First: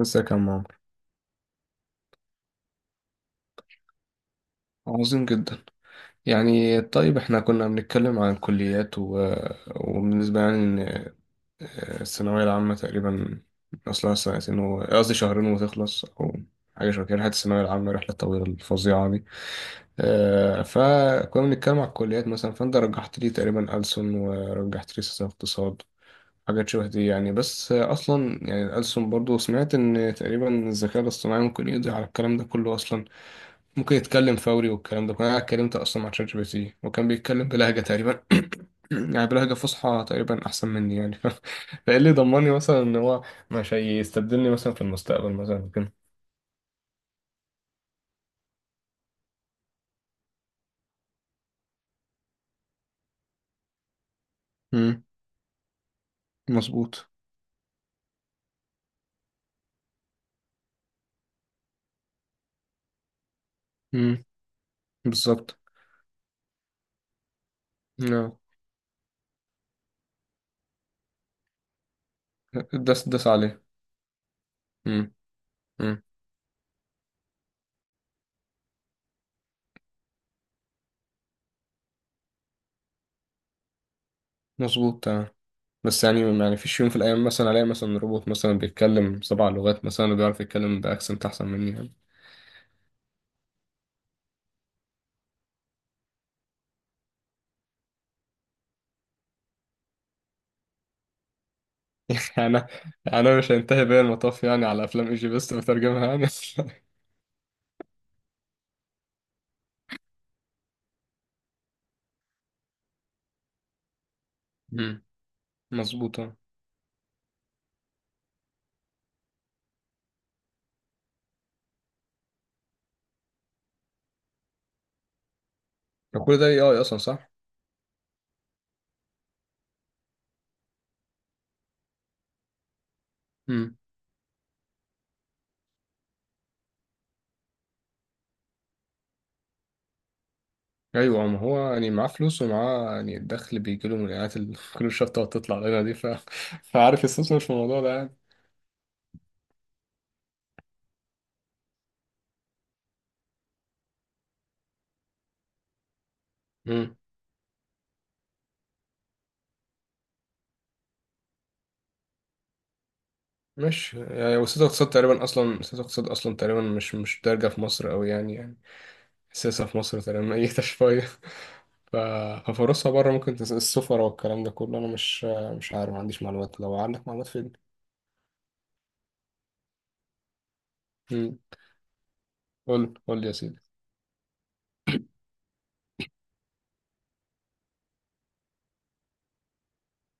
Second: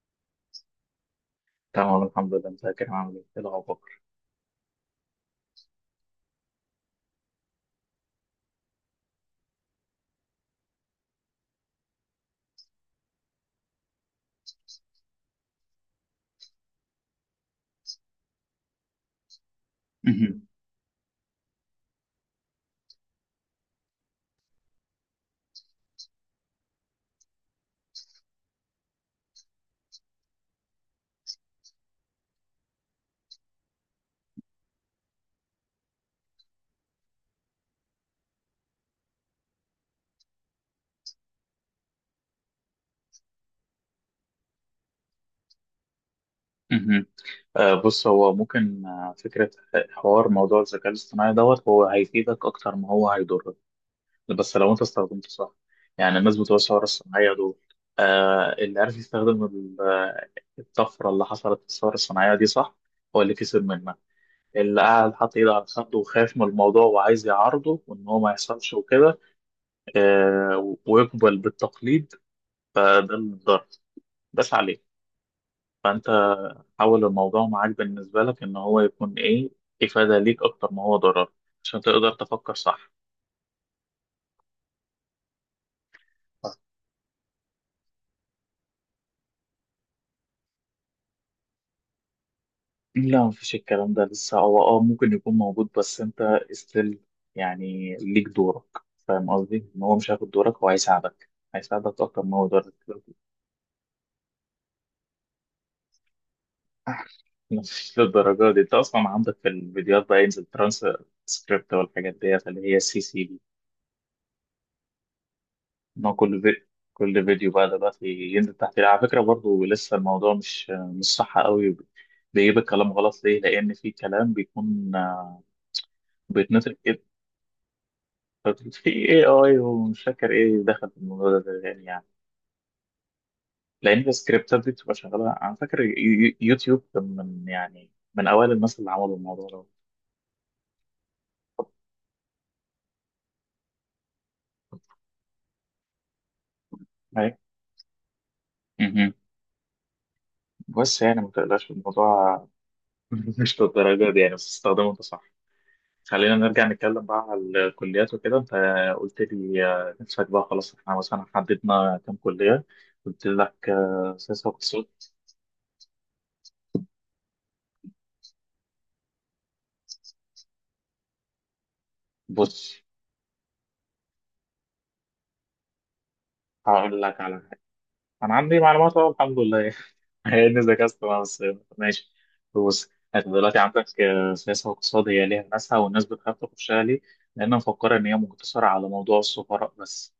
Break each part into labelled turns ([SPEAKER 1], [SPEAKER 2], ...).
[SPEAKER 1] ازيك يا عمار.
[SPEAKER 2] تمام الحمد لله، متذكر. هعمل ايه؟ إيه الاخبار؟
[SPEAKER 1] عظيم جدا. يعني طيب احنا كنا بنتكلم عن الكليات وبالنسبة يعني ان الثانوية العامة تقريبا اصلها سنتين، قصدي شهرين وتخلص او حاجة شبه كده. رحلة الثانوية العامة رحلة طويلة الفظيعة دي.
[SPEAKER 2] مهم.
[SPEAKER 1] فكنا بنتكلم على الكليات مثلا، فانت رجحت لي تقريبا ألسن ورجحت لي سياسة واقتصاد. حاجات شبه دي يعني. بس اصلا يعني ألسن برضو سمعت ان تقريبا الذكاء الاصطناعي ممكن يقضي على الكلام ده كله اصلا. ممكن يتكلم فوري والكلام ده كنت انا اتكلمت اصلا مع شات جي بي تي وكان بيتكلم بلهجه تقريبا يعني بلهجه فصحى تقريبا احسن مني يعني. فايه اللي ضمني مثلا ان هو مش هيستبدلني مثلا في المستقبل مثلا كده؟
[SPEAKER 2] مهم. آه بص، هو ممكن، آه، فكره حوار موضوع الذكاء الاصطناعي دوت، هو هيفيدك اكتر ما هو هيضرك، بس لو انت
[SPEAKER 1] امم.
[SPEAKER 2] استخدمته صح. يعني الناس بتوع الثوره
[SPEAKER 1] مظبوط.
[SPEAKER 2] الصناعيه دول، آه، اللي عارف يستخدم الطفره اللي حصلت في الثوره الصناعيه دي صح، هو اللي كسب منها.
[SPEAKER 1] امم.
[SPEAKER 2] اللي قاعد حاطط ايده
[SPEAKER 1] بالظبط.
[SPEAKER 2] على خده وخايف من الموضوع وعايز يعارضه وان هو ما
[SPEAKER 1] نعم.
[SPEAKER 2] يحصلش وكده، آه، ويقبل بالتقليد،
[SPEAKER 1] داس
[SPEAKER 2] فده
[SPEAKER 1] داس
[SPEAKER 2] اللي
[SPEAKER 1] عليه.
[SPEAKER 2] اتضرر بس عليه.
[SPEAKER 1] امم. امم.
[SPEAKER 2] فانت حول الموضوع معاك بالنسبة لك إن هو يكون إيه، إفادة ليك أكتر ما هو ضرر، عشان تقدر تفكر صح.
[SPEAKER 1] مظبوط تمام. بس يعني
[SPEAKER 2] صح،
[SPEAKER 1] يعني فيش يوم في الايام مثلا الاقي مثلا روبوت مثلا بيتكلم سبع لغات مثلا وبيعرف يتكلم باكسنت احسن مني يعني.
[SPEAKER 2] لا مفيش الكلام ده لسه، هو اه ممكن يكون موجود، بس أنت استيل يعني ليك دورك. فاهم قصدي؟ إن هو مش هياخد دورك، هو هيساعدك، هيساعدك أكتر ما هو
[SPEAKER 1] يعني انا
[SPEAKER 2] ضرر.
[SPEAKER 1] انا مش هينتهي بيا المطاف يعني على افلام ايجي بيست بترجمها يعني.
[SPEAKER 2] مش للدرجة دي، أنت أصلا عندك في الفيديوهات بقى ينزل ترانس سكريبت والحاجات ديت اللي هي سي سي.
[SPEAKER 1] مم.
[SPEAKER 2] ان هو
[SPEAKER 1] مظبوطة.
[SPEAKER 2] كل في... كل فيديو بقى دلوقتي ينزل تحت، على فكره برضو لسه الموضوع مش صح قوي، بيجيب الكلام غلط. ليه؟ لان في كلام بيكون، آه،
[SPEAKER 1] فكل ده كل ده اي
[SPEAKER 2] بيتنطق
[SPEAKER 1] اي اصلا
[SPEAKER 2] كده.
[SPEAKER 1] صح.
[SPEAKER 2] في اي اي، ومش فاكر ايه دخل في الموضوع ده، يعني،
[SPEAKER 1] مم.
[SPEAKER 2] لان السكريبتات دي بتبقى شغاله. انا فاكر يوتيوب كان من، يعني، من اوائل الناس اللي عملوا الموضوع ده.
[SPEAKER 1] ايوه ما هو يعني معاه فلوس ومعاه يعني الدخل بيجي له من الاعلانات اللي كل شويه بتقعد تطلع لنا دي فعارف
[SPEAKER 2] أي.
[SPEAKER 1] يستثمر في الموضوع ده يعني.
[SPEAKER 2] مهم. بس يعني ما تقلقش الموضوع. مش للدرجه دي يعني، بس استخدمه انت صح. خلينا نرجع
[SPEAKER 1] مم.
[SPEAKER 2] نتكلم بقى على الكليات وكده. انت قلت لي، آه، نفسك بقى، خلاص احنا مثلا حددنا كام كلية. قلت لك،
[SPEAKER 1] مش
[SPEAKER 2] آه،
[SPEAKER 1] يعني
[SPEAKER 2] سياسة
[SPEAKER 1] وسياسة
[SPEAKER 2] واقتصاد.
[SPEAKER 1] اقتصاد تقريبا اصلا. سياسة اقتصاد اصلا تقريبا مش دارجة في مصر قوي يعني يعني. السياسة في مصر تقريبا اي شوية. ف...
[SPEAKER 2] بص
[SPEAKER 1] ففرصها بره ممكن السفر والكلام ده كله انا مش عارف، ما عنديش معلومات. لو
[SPEAKER 2] هقول
[SPEAKER 1] عندك
[SPEAKER 2] لك
[SPEAKER 1] معلومات
[SPEAKER 2] على
[SPEAKER 1] في.
[SPEAKER 2] حاجة، انا عندي معلومات اهو الحمد لله يعني. هي اني ذاكرت أنا بس. ماشي. بص
[SPEAKER 1] قول قول لي
[SPEAKER 2] انت
[SPEAKER 1] يا
[SPEAKER 2] دلوقتي
[SPEAKER 1] سيدي.
[SPEAKER 2] عندك، آه، سياسة واقتصاد، هي ليها ناسها، والناس بتخاف تخشها ليه؟ لأن مفكرة إن هي مقتصرة على موضوع السفراء بس،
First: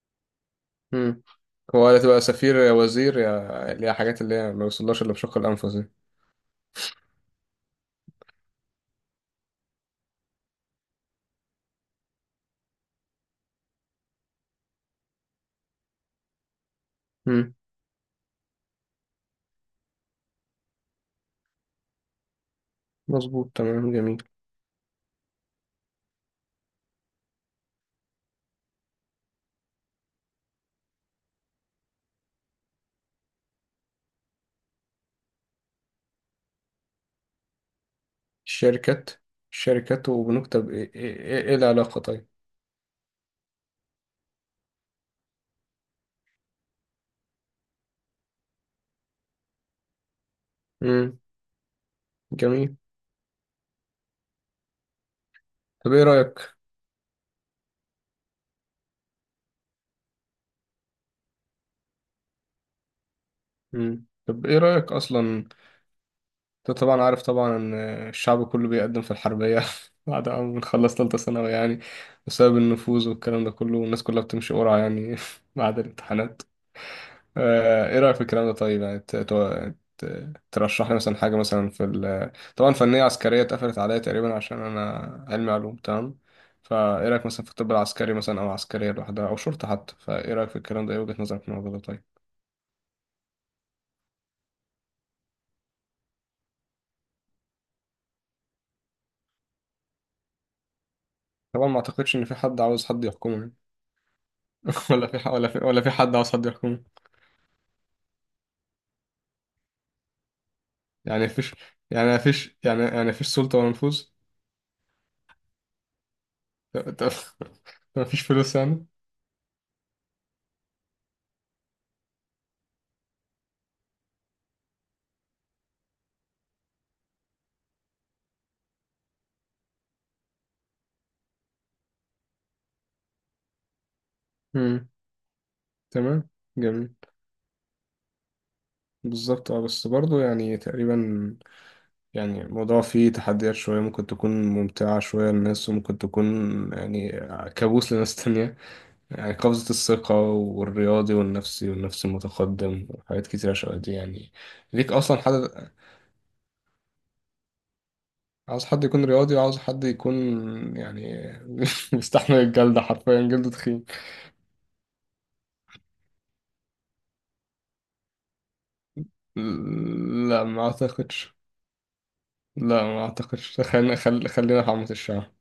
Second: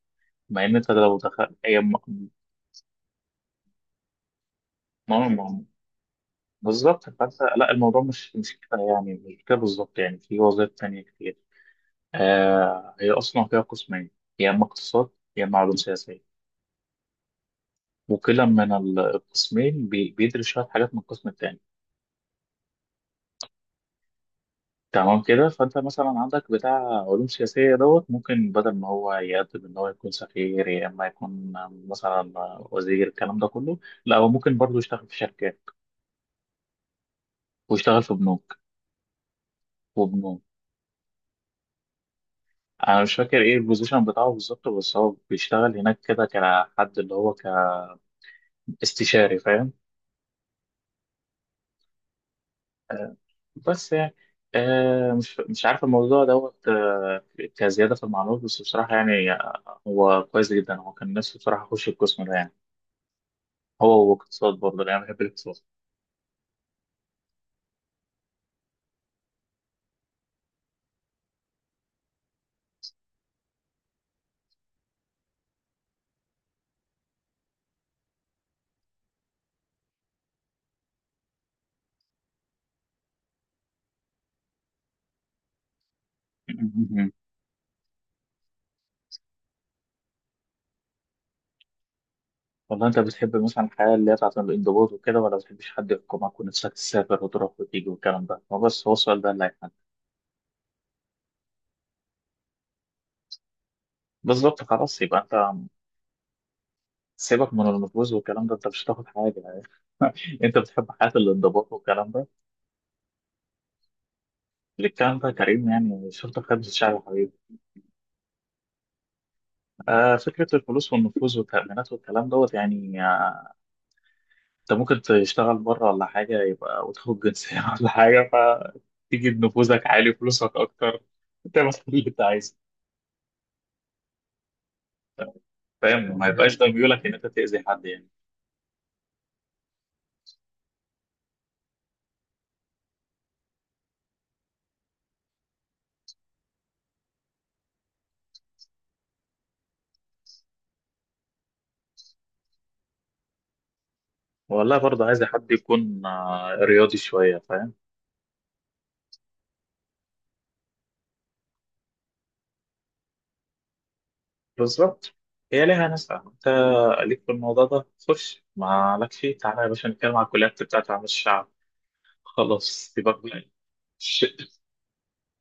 [SPEAKER 2] مع إن أنت لو
[SPEAKER 1] مم.
[SPEAKER 2] دخلت هي
[SPEAKER 1] هو يا تبقى سفير يا وزير يا اللي هي حاجات اللي هي ما بيوصلهاش إلا بشق
[SPEAKER 2] م-
[SPEAKER 1] الأنفس دي.
[SPEAKER 2] بالظبط. فانت لا، الموضوع مش كده يعني، مش كده بالظبط، يعني في وظائف تانية كتير. آه، هي اصلا فيها قسمين، يا اما اقتصاد يا اما علوم سياسيه،
[SPEAKER 1] مم.
[SPEAKER 2] وكلا من القسمين بيدرس شويه حاجات من القسم التاني.
[SPEAKER 1] مظبوط تمام. جميل.
[SPEAKER 2] تمام كده. فانت مثلا عندك بتاع علوم سياسيه دوت، ممكن بدل ما هو يقدم ان هو يكون سفير، يا اما يكون مثلا وزير، الكلام ده كله لا، هو ممكن برضه يشتغل في شركات ويشتغل في بنوك.
[SPEAKER 1] الشركات. الشركات
[SPEAKER 2] وبنوك،
[SPEAKER 1] وبنكتب إيه العلاقة طيب؟
[SPEAKER 2] انا مش فاكر ايه البوزيشن بتاعه بالظبط، بس هو بيشتغل هناك كده كحد اللي هو كاستشاري، فاهم.
[SPEAKER 1] مم. جميل.
[SPEAKER 2] آه، بس يعني، آه، مش عارف
[SPEAKER 1] طب إيه
[SPEAKER 2] الموضوع
[SPEAKER 1] رأيك؟
[SPEAKER 2] دوت، آه، كزيادة في المعلومات بس. بصراحة يعني، آه، هو كويس جدا، هو كان نفسه بصراحة يخش القسم ده يعني.
[SPEAKER 1] مم.
[SPEAKER 2] هو
[SPEAKER 1] طب
[SPEAKER 2] واقتصاد
[SPEAKER 1] إيه
[SPEAKER 2] برضه،
[SPEAKER 1] رأيك
[SPEAKER 2] لأن أنا بحب
[SPEAKER 1] أصلا؟
[SPEAKER 2] الاقتصاد.
[SPEAKER 1] أنت طبعا عارف طبعا إن الشعب كله بيقدم في الحربية بعد ما بنخلص تالتة ثانوي يعني، بسبب النفوذ والكلام ده كله والناس كلها بتمشي قرعة يعني بعد الامتحانات. ايه رأيك في الكلام ده طيب؟ يعني ترشح لي مثلا حاجة مثلا في ال طبعا فنية عسكرية اتقفلت عليا تقريبا عشان انا علمي علوم تمام. فايه رأيك مثلا في الطب العسكري مثلا او عسكرية لوحدها او شرطة حتى؟ فايه رأيك في الكلام ده؟ ايه وجهة نظرك في الموضوع ده طيب؟
[SPEAKER 2] والله أنت بتحب مثلا الحياة اللي هي بتاعت الانضباط وكده، ولا بتحبش حد يحكمك ونفسك تسافر وتروح وتيجي والكلام ده؟ هو بس هو السؤال ده اللي هيحل.
[SPEAKER 1] طبعا ما اعتقدش ان في حد عاوز حد يحكمه.
[SPEAKER 2] بالظبط، خلاص
[SPEAKER 1] ولا في
[SPEAKER 2] يبقى
[SPEAKER 1] ح-
[SPEAKER 2] أنت
[SPEAKER 1] ولا في ولا في حد عاوز حد يحكمه.
[SPEAKER 2] سيبك من المطبوز والكلام ده، انت مش هتاخد حاجه يعني. انت بتحب حياه
[SPEAKER 1] يعني مفيش،
[SPEAKER 2] الانضباط والكلام
[SPEAKER 1] يعني
[SPEAKER 2] ده؟
[SPEAKER 1] مفيش، يعني يعني مفيش سلطة ولا نفوذ.
[SPEAKER 2] ليه الكلام ده يا كريم؟ يعني شرطه خدمه الشعب يا حبيبي.
[SPEAKER 1] مفيش فلوس يعني.
[SPEAKER 2] آه، فكره الفلوس والنفوذ والتامينات والكلام دوت، يعني آه، انت ممكن تشتغل بره ولا حاجه يبقى، وتاخد جنسيه ولا حاجه، فتيجي نفوذك عالي فلوسك اكتر، تعمل كل اللي انت عايزه.
[SPEAKER 1] امم.
[SPEAKER 2] فاهم؟ ما
[SPEAKER 1] تمام.
[SPEAKER 2] يبقاش ده
[SPEAKER 1] جميل.
[SPEAKER 2] ميولك ان انت تاذي حد يعني.
[SPEAKER 1] بالظبط اه، بس برضه يعني تقريبا يعني الموضوع فيه تحديات شوية، ممكن تكون ممتعة شوية للناس وممكن تكون يعني كابوس لناس تانية. يعني قفزة الثقة والرياضي والنفسي والنفس المتقدم وحاجات كتيرة شوية دي يعني
[SPEAKER 2] والله
[SPEAKER 1] ليك
[SPEAKER 2] برضه
[SPEAKER 1] أصلا
[SPEAKER 2] عايز
[SPEAKER 1] حد.
[SPEAKER 2] حد يكون، آه، رياضي شويه، فاهم.
[SPEAKER 1] عاوز حد يكون رياضي وعاوز حد يكون يعني بيستحمل الجلد، حرفيا جلده تخين.
[SPEAKER 2] بالظبط. هي ليها ناس. انت ليك في الموضوع ده، خش ما لك فيه، تعالى يا باشا نتكلم على
[SPEAKER 1] لا
[SPEAKER 2] الكليات
[SPEAKER 1] ما
[SPEAKER 2] بتاعت عمل
[SPEAKER 1] أعتقدش.
[SPEAKER 2] الشعب. خلاص
[SPEAKER 1] لا ما
[SPEAKER 2] سيبك بقى.
[SPEAKER 1] أعتقدش، خلينا
[SPEAKER 2] ش-
[SPEAKER 1] خلينا في عامة الشعب.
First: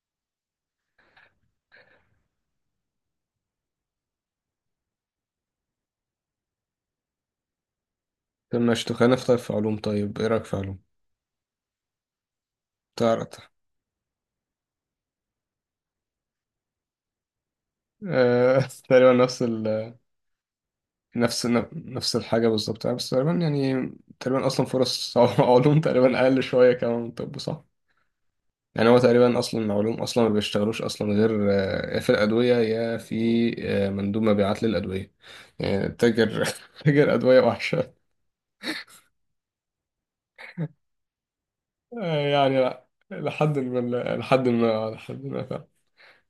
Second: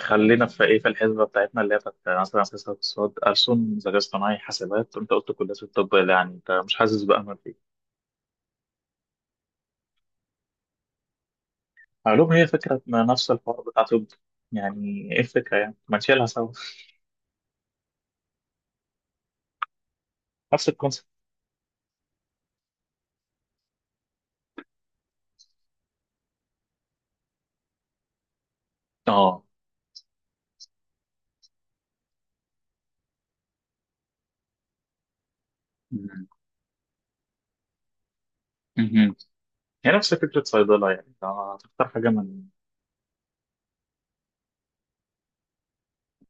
[SPEAKER 2] خلينا في ايه، في الحسبه بتاعتنا اللي هي بتاعت مثلا سياسه اقتصاد، ألسن، ذكاء اصطناعي، حاسبات. انت قلت كليات الطب اللي يعني انت مش حاسس بأمل فيه.
[SPEAKER 1] طب ماشي، طب خلينا في، طيب في علوم، طيب إيه رأيك في علوم؟
[SPEAKER 2] علوم هي فكره، ما نفس
[SPEAKER 1] تعرف
[SPEAKER 2] الحوار بتاع طب. يعني ايه الفكره يعني؟ ما نشيلها سوا،
[SPEAKER 1] آه، تقريبا نفس ال
[SPEAKER 2] نفس الكونسيبت.
[SPEAKER 1] نفس نفس الحاجة بالظبط، بس تقريبا يعني تقريبا أصلا فرص علوم تقريبا أقل شوية كمان من طب صح؟ يعني هو تقريبا
[SPEAKER 2] اه.
[SPEAKER 1] أصلا علوم أصلا ما بيشتغلوش أصلا غير يا في الأدوية يا في مندوب مبيعات للأدوية، يعني
[SPEAKER 2] مهم.
[SPEAKER 1] تاجر تاجر أدوية وحشة.
[SPEAKER 2] مهم. هي نفس فكره صيدله، يعني أنت هتختار حاجه من،
[SPEAKER 1] يعني لا، لحد ما فعلا.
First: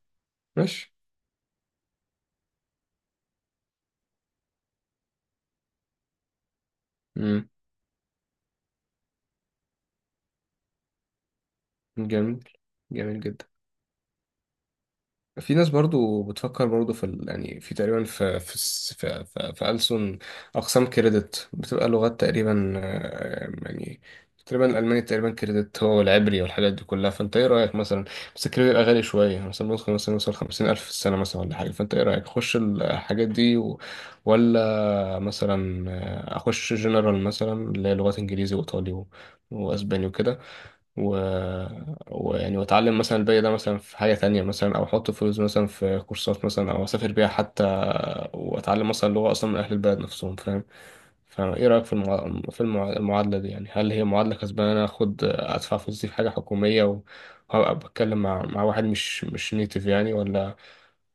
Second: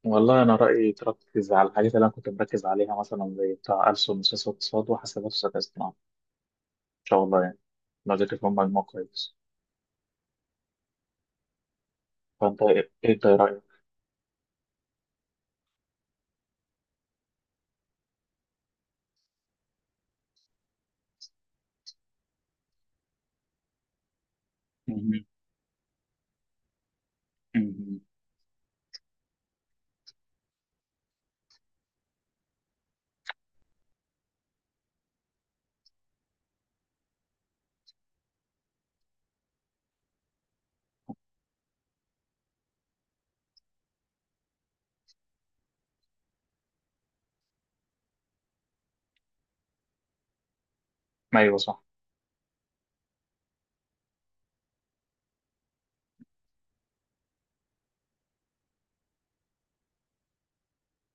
[SPEAKER 2] والله أنا رأيي
[SPEAKER 1] ماشي.
[SPEAKER 2] تركز على الحاجات اللي أنا كنت مركز عليها، مثلا زي بتاع ألسن وسياسة واقتصاد وحاسبات وذكاء اصطناعي، إن شاء الله
[SPEAKER 1] مم.
[SPEAKER 2] يعني، لو ذاكرت فيهم مجموع كويس.
[SPEAKER 1] جميل.
[SPEAKER 2] فأنت إيه
[SPEAKER 1] جميل
[SPEAKER 2] ده
[SPEAKER 1] جدا.
[SPEAKER 2] رأيك؟
[SPEAKER 1] في ناس برضو بتفكر برضو يعني في تقريبا في في في ألسن أقسام كريدت بتبقى لغات تقريبا يعني تقريبا الألماني
[SPEAKER 2] مهم.
[SPEAKER 1] تقريبا كريدت هو العبري والحاجات دي كلها. فأنت إيه رأيك
[SPEAKER 2] مهم.
[SPEAKER 1] مثلا؟ بس الكريدت بيبقى غالي شوية، مثلا ممكن مثلا يوصل 50,000 في السنة مثلا ولا حاجة. فأنت إيه رأيك؟ أخش الحاجات دي ولا مثلا أخش جنرال مثلا اللي هي لغات إنجليزي وإيطالي وأسباني وكده و... ويعني واتعلم مثلا الباقي ده مثلا في حاجة تانية، مثلا او احط فلوس مثلا في كورسات مثلا او اسافر بيها حتى واتعلم مثلا لغة اصلا من اهل البلد نفسهم، فاهم؟
[SPEAKER 2] أيوه
[SPEAKER 1] فايه
[SPEAKER 2] صح.
[SPEAKER 1] رأيك في المعادلة دي؟ يعني هل هي معادلة كسبانة إن انا اخد ادفع فلوسي في حاجة حكومية وهبقى بتكلم مع واحد مش نيتيف يعني، ولا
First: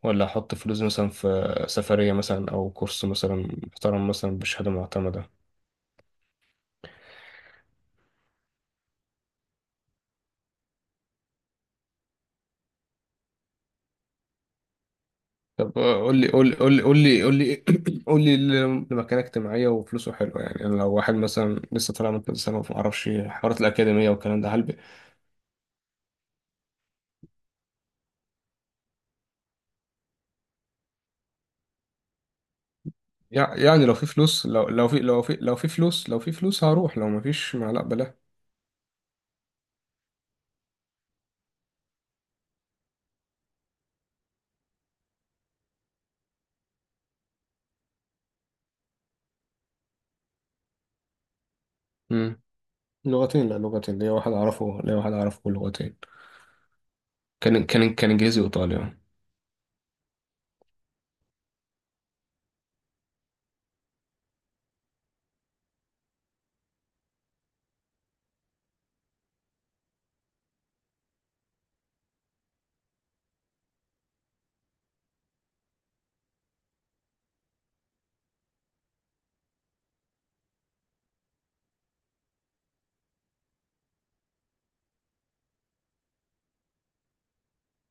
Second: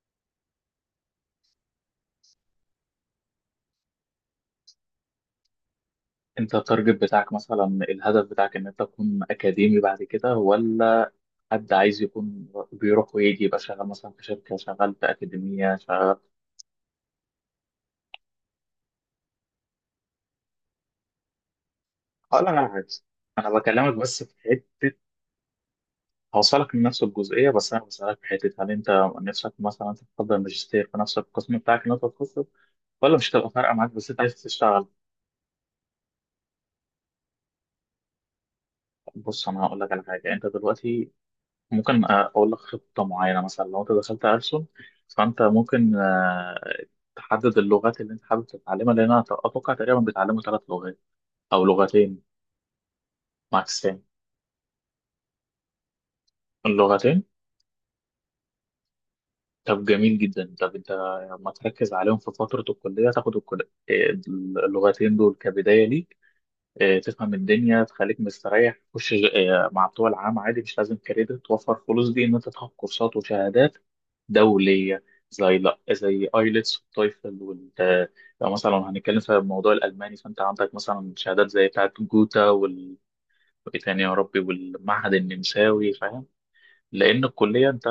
[SPEAKER 1] احط فلوس مثلا في سفرية مثلا او كورس مثلا محترم مثلا بشهادة معتمدة؟
[SPEAKER 2] أنت التارجت بتاعك مثلا، الهدف بتاعك، إن أنت تكون أكاديمي بعد كده، ولا حد عايز يكون بيروح ويجي، يبقى شغال مثلا في شركة، شغال في أكاديمية،
[SPEAKER 1] طب
[SPEAKER 2] شغال.
[SPEAKER 1] قول لي قول لي قول لي قول لي قول لي قول لي اللي مكانه اجتماعية وفلوسه حلوة يعني. أنا لو واحد مثلا لسه طالع من كذا
[SPEAKER 2] هقول لك
[SPEAKER 1] سنة
[SPEAKER 2] على
[SPEAKER 1] وما
[SPEAKER 2] حاجة.
[SPEAKER 1] أعرفش
[SPEAKER 2] أنا
[SPEAKER 1] حوارات
[SPEAKER 2] بكلمك
[SPEAKER 1] الأكاديمية
[SPEAKER 2] بس في
[SPEAKER 1] والكلام ده، هل
[SPEAKER 2] حتة، هوصلك لنفس الجزئية، بس أنا بسألك في حتة، هل أنت نفسك مثلا تفضل ماجستير في نفس القسم بتاعك اللي أنت تخصصه، ولا مش هتبقى فارقة
[SPEAKER 1] يعني
[SPEAKER 2] معاك بس أنت عايز تشتغل؟
[SPEAKER 1] لو في فلوس، هروح، لو ما فيش ما لا بلا.
[SPEAKER 2] بص أنا هقول لك على حاجة. أنت دلوقتي ممكن، آه، أقول لك خطة معينة. مثلا لو أنت دخلت ألسن، فأنت ممكن، آه، تحدد اللغات اللي أنت حابب تتعلمها، لأن أنا أتوقع تقريبا بيتعلموا ثلاث لغات أو لغتين
[SPEAKER 1] مم. لغتين. لا، لغتين.
[SPEAKER 2] ماكسين.
[SPEAKER 1] ليا واحد أعرفه، ليا واحد أعرفه. لغتين.
[SPEAKER 2] اللغتين،
[SPEAKER 1] كان إنجليزي وإيطالي آه.
[SPEAKER 2] طب جميل جدا. طب أنت لما تركز عليهم في فترة الكلية، تاخد اللغتين دول كبداية ليك، آه، تفهم الدنيا، تخليك مستريح. خش، آه، مع بتوع العام عادي، مش لازم كريدت. توفر فلوس دي ان انت تاخد كورسات وشهادات دوليه، زي، لا، زي ايلتس والتويفل وال، آه، لو مثلا هنتكلم في موضوع الالماني، فانت عندك مثلا شهادات زي بتاعه جوتا وال إيه تاني يا ربي، والمعهد النمساوي، فاهم. لان الكليه انت،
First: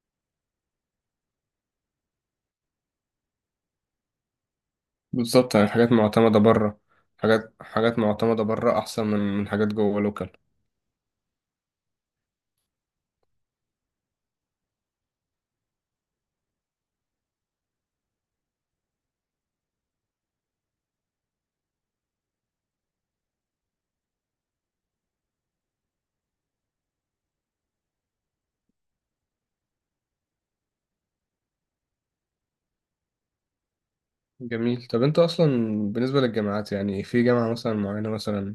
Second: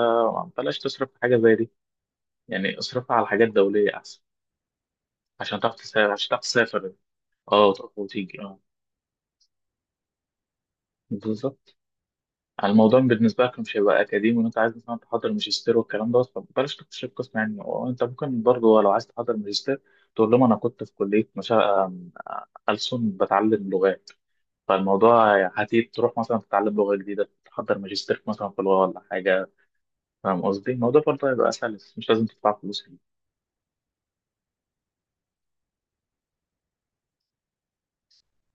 [SPEAKER 2] بلاش تصرف في حاجه زي دي يعني، اصرفها على حاجات دوليه احسن،
[SPEAKER 1] بالظبط،
[SPEAKER 2] عشان
[SPEAKER 1] يعني
[SPEAKER 2] تعرف
[SPEAKER 1] حاجات
[SPEAKER 2] تسافر، عشان
[SPEAKER 1] معتمدة
[SPEAKER 2] تعرف
[SPEAKER 1] بره.
[SPEAKER 2] تسافر، اه،
[SPEAKER 1] حاجات
[SPEAKER 2] وتروح وتيجي.
[SPEAKER 1] معتمدة
[SPEAKER 2] اه،
[SPEAKER 1] بره أحسن من حاجات جوه لوكال.
[SPEAKER 2] بالظبط. على الموضوع بالنسبة لك مش هيبقى أكاديمي، وأنت عايز مثلا تحضر ماجستير والكلام ده، فبلاش تكتشف قسم يعني. وأنت ممكن برضه لو عايز تحضر ماجستير، تقول لهم أنا كنت في كلية مشا... آم، ألسن، بتعلم لغات. فالموضوع هتيجي تروح مثلا تتعلم لغة جديدة، تحضر ماجستير مثلا في لغة ولا حاجة. فاهم قصدي؟ الموضوع برضه هيبقى سلس، مش لازم تدفع فلوس فيه.
[SPEAKER 1] جميل. طب انت اصلا بالنسبه للجامعات يعني، في جامعه مثلا معينه مثلا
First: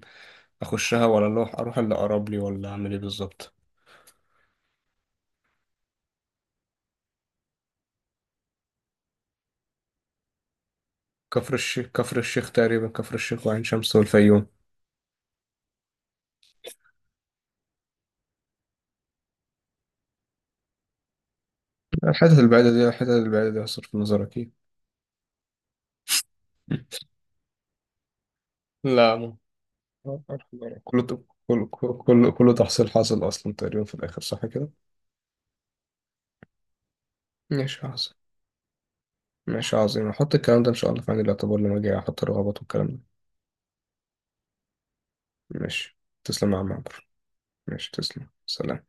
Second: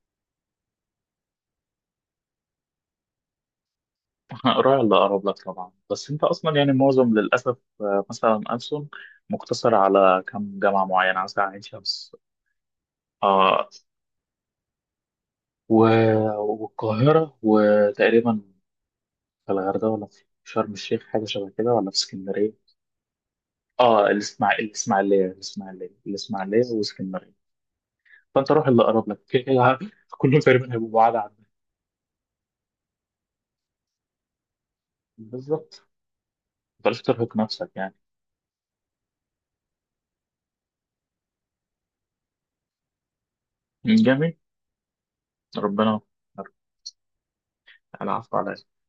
[SPEAKER 1] اخشها، ولا اللي اروح اللي اقرب لي، ولا اعمل ايه بالظبط؟
[SPEAKER 2] قراية اللي أقرب لك طبعا. بس أنت أصلا يعني، معظم للأسف، آه، مثلا ألسن مقتصر على كم جامعة معينة، مثلا عين شمس،
[SPEAKER 1] كفر الشيخ وعين
[SPEAKER 2] آه،
[SPEAKER 1] شمس والفيوم.
[SPEAKER 2] و- والقاهرة، وتقريبا في الغردقة ولا في شرم الشيخ، حاجة شبه كده، ولا في اسكندرية.
[SPEAKER 1] الحتت البعيدة دي هصرف
[SPEAKER 2] اه،
[SPEAKER 1] نظر اكيد.
[SPEAKER 2] الإسماعيلية الإسماعيلية واسكندرية. فأنت روح اللي أقرب
[SPEAKER 1] لا
[SPEAKER 2] لك،
[SPEAKER 1] م-
[SPEAKER 2] كده كده كلهم تقريبا هيبقوا بعاد
[SPEAKER 1] كله
[SPEAKER 2] عنك.
[SPEAKER 1] كله كله تحصيل حاصل اصلا تقريبا في الاخر صح كده.
[SPEAKER 2] بالظبط، ما تقدرش ترهق نفسك
[SPEAKER 1] ماشي
[SPEAKER 2] يعني.
[SPEAKER 1] عظيم. ماشي عظيم، هحط الكلام ده ان شاء الله في عين الاعتبار لما اجي احط الرغبات والكلام ده.
[SPEAKER 2] جميل.
[SPEAKER 1] ماشي.
[SPEAKER 2] ربنا.
[SPEAKER 1] تسلم يا عم عمرو. ماشي تسلم
[SPEAKER 2] العفو عليك.
[SPEAKER 1] سلام.